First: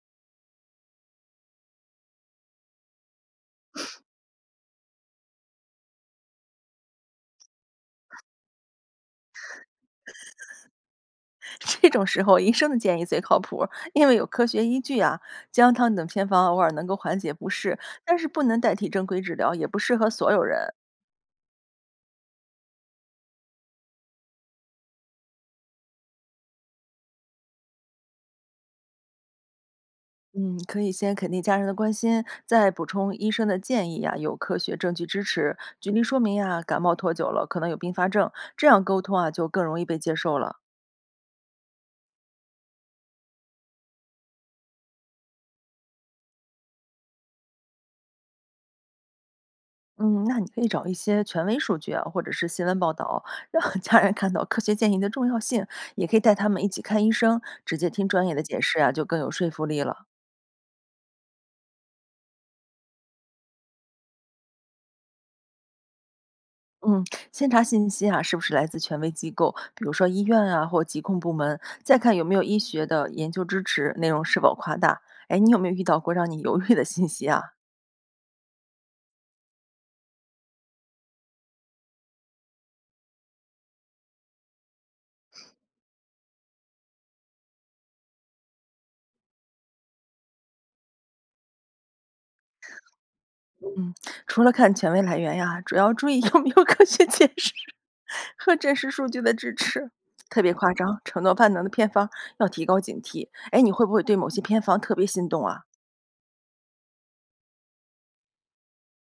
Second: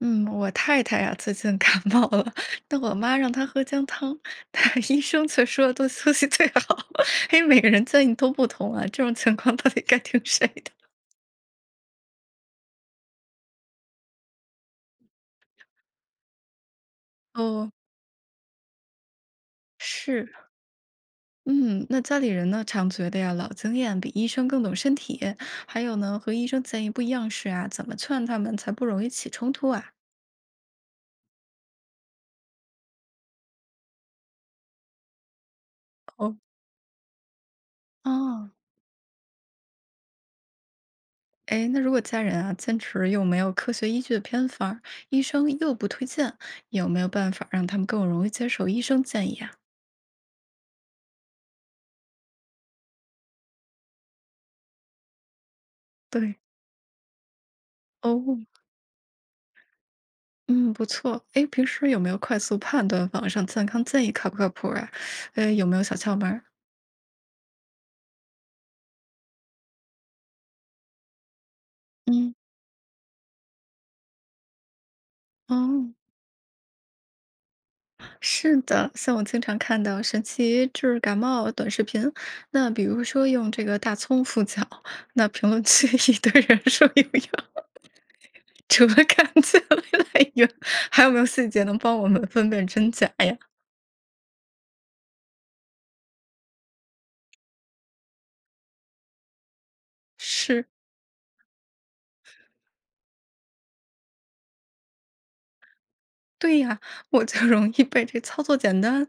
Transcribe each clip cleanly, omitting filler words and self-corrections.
嗯，我太太呀、最近感冒了，但我妈让她喝姜汤，但医生却说多休息最好。因为每个人建议都不同啊，这种情况到底该听谁的？这种时候，医生的建议最靠谱，因为有科学依据啊。姜汤等偏方偶尔能够缓解不哦，适，但是不能代替正规治疗，也不适合是，所有人。嗯，那家里人呢，常觉得呀，老经验比医生更懂身体，还有呢，和医生建议不一样时啊，怎么劝他们才不容易起冲突啊？嗯，可以先肯定家人的关心，再补充医生的建议呀、有科学证据支持。举例说明哦，呀、感冒拖久了可能有并发症，哦。这样沟通啊就更容易被接受了。哎，那如果家人啊坚持又没有科学依据的偏方儿，医生又不推荐，有没有办法让他们更容易接受医生建议啊？嗯，那你可以找一些权威数据啊，或者是新闻报道，让 家人看到科学建议的重要性，也可以带对，他们一起看医生，直接听专业哦，的解释啊，就更有说服力了。嗯，不错。哎，平时有没有快速判断网上健康建议靠不靠谱啊？有没有小窍门儿？嗯，先查信息啊，是不是来自权威机构，比如说医院啊或疾控部门，再看有没嗯，有医学的研究支持，内容是否夸大。哎，你有没有遇哦，到过让你犹豫的信息啊？是的，像我经常看到神奇治感冒短视频，那比如说用这个大葱敷脚，那评论区 一堆人说有用，除了看资料来源，还有没有细节能帮我们分辨真假呀？嗯，除了看权威来源呀，主要注意有没有科学解释 和真实数据的支持。特别是，夸张、承诺万能的偏方要提高警惕。哎，你会不会对某些偏方特别心动啊？对呀，我就容易被这操作简单、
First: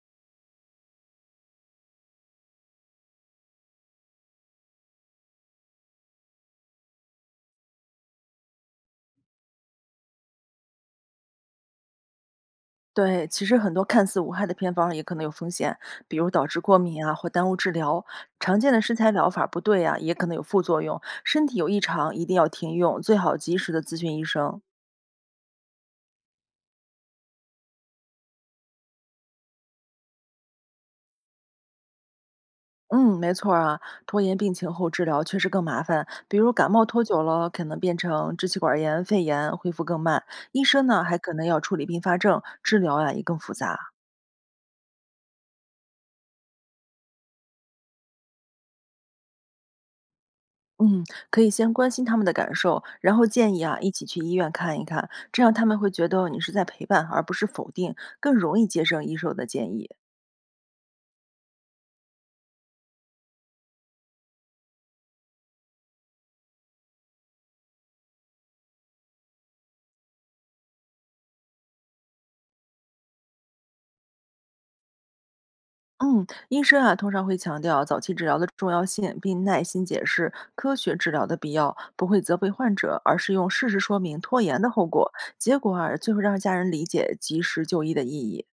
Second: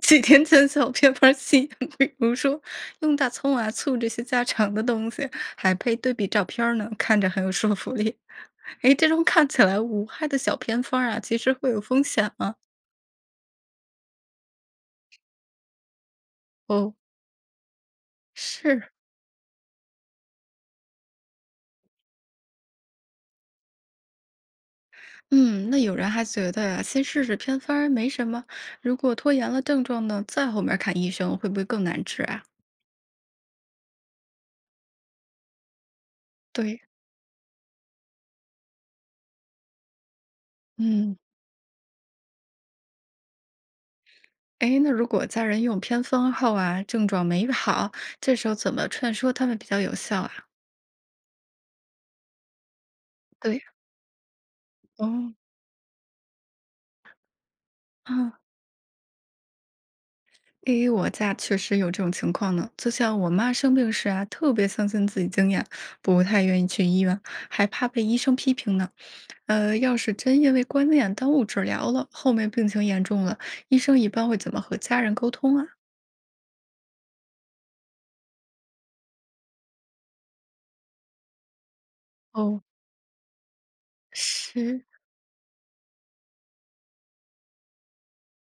几天见小偏方吸引。比如说，用大葱啊、醋这些家常的东西，还配对比照片儿呢，看着很有说服力。诶，这种看起来无害的小偏方儿啊，其实会有风险吗？对，其实很多看似无害的偏方也可能有风险，比如导致过哦，敏啊，或耽误治疗。常见的是。食材疗法不对啊，也可能有副作用，身体有异常一定要停用，最好及时的咨询医生。嗯，那有人还觉得呀，先试试偏方儿没什么，如果拖延了症状呢，再后面儿看医生会不会更难治啊？嗯，没错儿啊，拖延病情后治疗确实更麻烦，比如感对，冒拖久了，可能变成支气管炎、肺炎，恢复更慢。医生呢，嗯，还可能要处理并发症，治疗呀、也更复杂。哎，那如果家人用偏方后啊，症状没好，这时候怎么劝说他们比较有效啊？嗯，可以先关心他们的感受，然后建议对，啊一起去医院看一看，哦，这样他们会觉得你是在陪伴，而不是否定，更嗯。容易接受医生的建议。诶，我家确实有这种情况呢。就像我妈生病时啊，特别相信自己经验，不太愿意去医院，还怕被医生批评呢。要是真因为观念耽误治疗了，后面病情严重了，医生一般会怎么和家人沟通啊？嗯，医生啊通常会强调早期治疗的重要性，并耐心解释科学治疗的必要，不会责备哦，患者，而是用事实说明拖延的是，后果，结果啊最后让家人理解及时就医的意义。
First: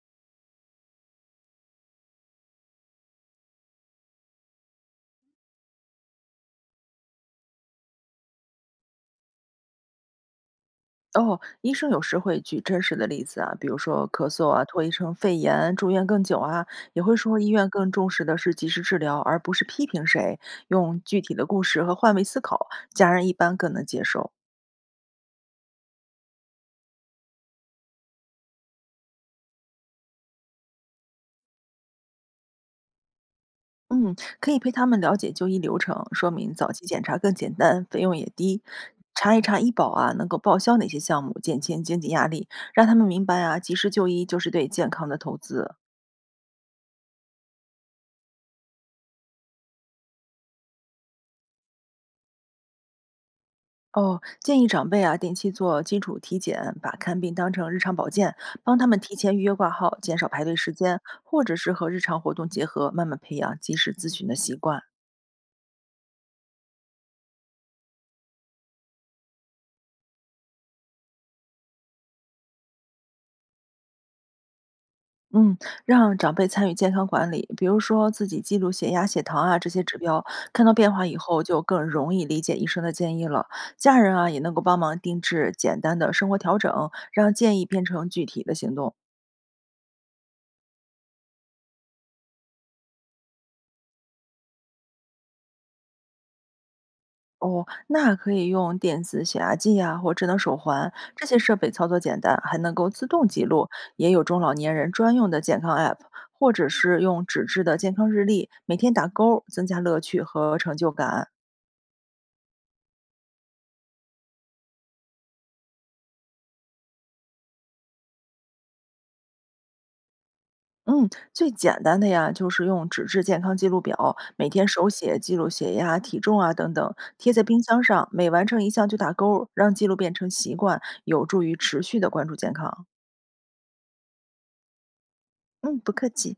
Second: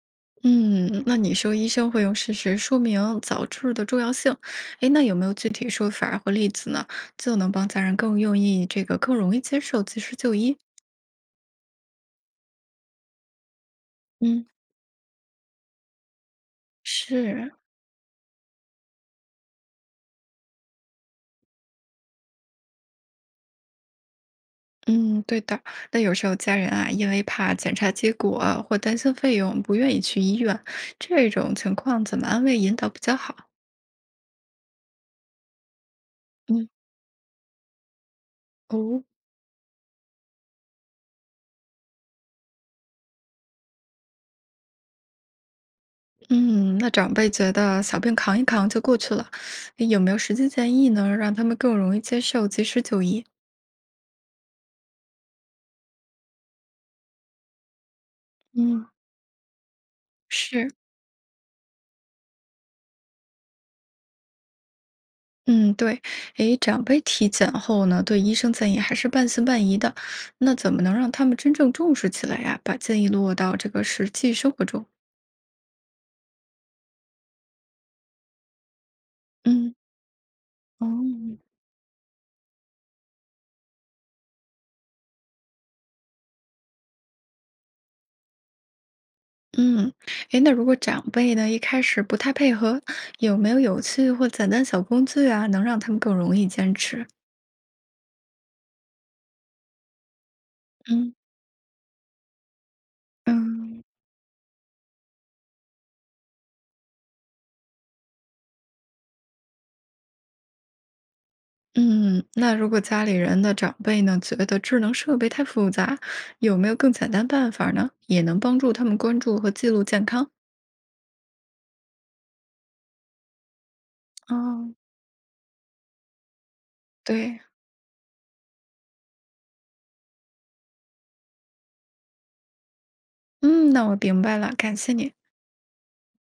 嗯，那你说医生会用事实说明早治的重要性？诶，那有没有具体说法儿或例子呢？就能帮家人更愿意这个更容易接受及时就医？哦，医生有时会举真实的例子啊，比如说咳嗯，嗽啊，拖延成肺炎，住院更久啊，也会说医是院更重视的是及时治疗，而不是批评谁，用具体的故事和换位思考，家人一般更能接受。嗯，对的。那有时候家人啊，因为怕检查结果啊或担心费用，不愿意去医院，这种情况怎么安慰引导比较好？嗯，可以陪他们了解就医流程，说明嗯，早期检查更简单，费用也低。哦，查一查医保啊，能够报销哪些项目，减轻经济压力，让他们明白啊，及时就医就是对健康的投资。嗯，那长辈觉得小病扛一扛就过去了，诶有没有实际建议呢？让他们更容易接受，及时就医。哦，建议长辈啊定期做基础体检，把看病当成日常保健，帮他嗯，们提前预约挂号，减少排队是，时间，或者是和日常活动结合，慢慢培养及时咨询的习惯。嗯，对。诶，长辈体检后呢，对医生建议还是半信半疑的，那怎么能让他们真正重视起来呀、把建议落到这个实际生活中？嗯，让长辈参与健康管理，比如说自己记录血压、血糖啊这嗯。些指标，看到哦，变化以后就更容易理解医生的建议了。家人啊也能够帮忙定制简单的生活调整，让建议变成具体的行动。嗯，诶，那如果长辈呢，一开始不太配合，有没有有趣或简单小工具啊，能让他们更容易坚持？哦，那可以用电子血压计呀、或智能手环，嗯这些设备操作简单，还能够自动记录。嗯也有中老年人专用的健康 App，或者是用纸质的健康日历，每天打勾增加乐趣和成就感。嗯，那如果家里人的长辈呢，觉得智能设备太复杂，有没有更简单办法呢？也能帮助他们关注和记录健康。嗯，最简单的呀，就是用纸质健康记录表，每天哦。手写记录血压、体重啊等等，贴在对，冰箱上，每完成一项就打勾让记录变成习惯，有助于持续的关注健康。嗯，那我明白了，感谢你。嗯，不客气。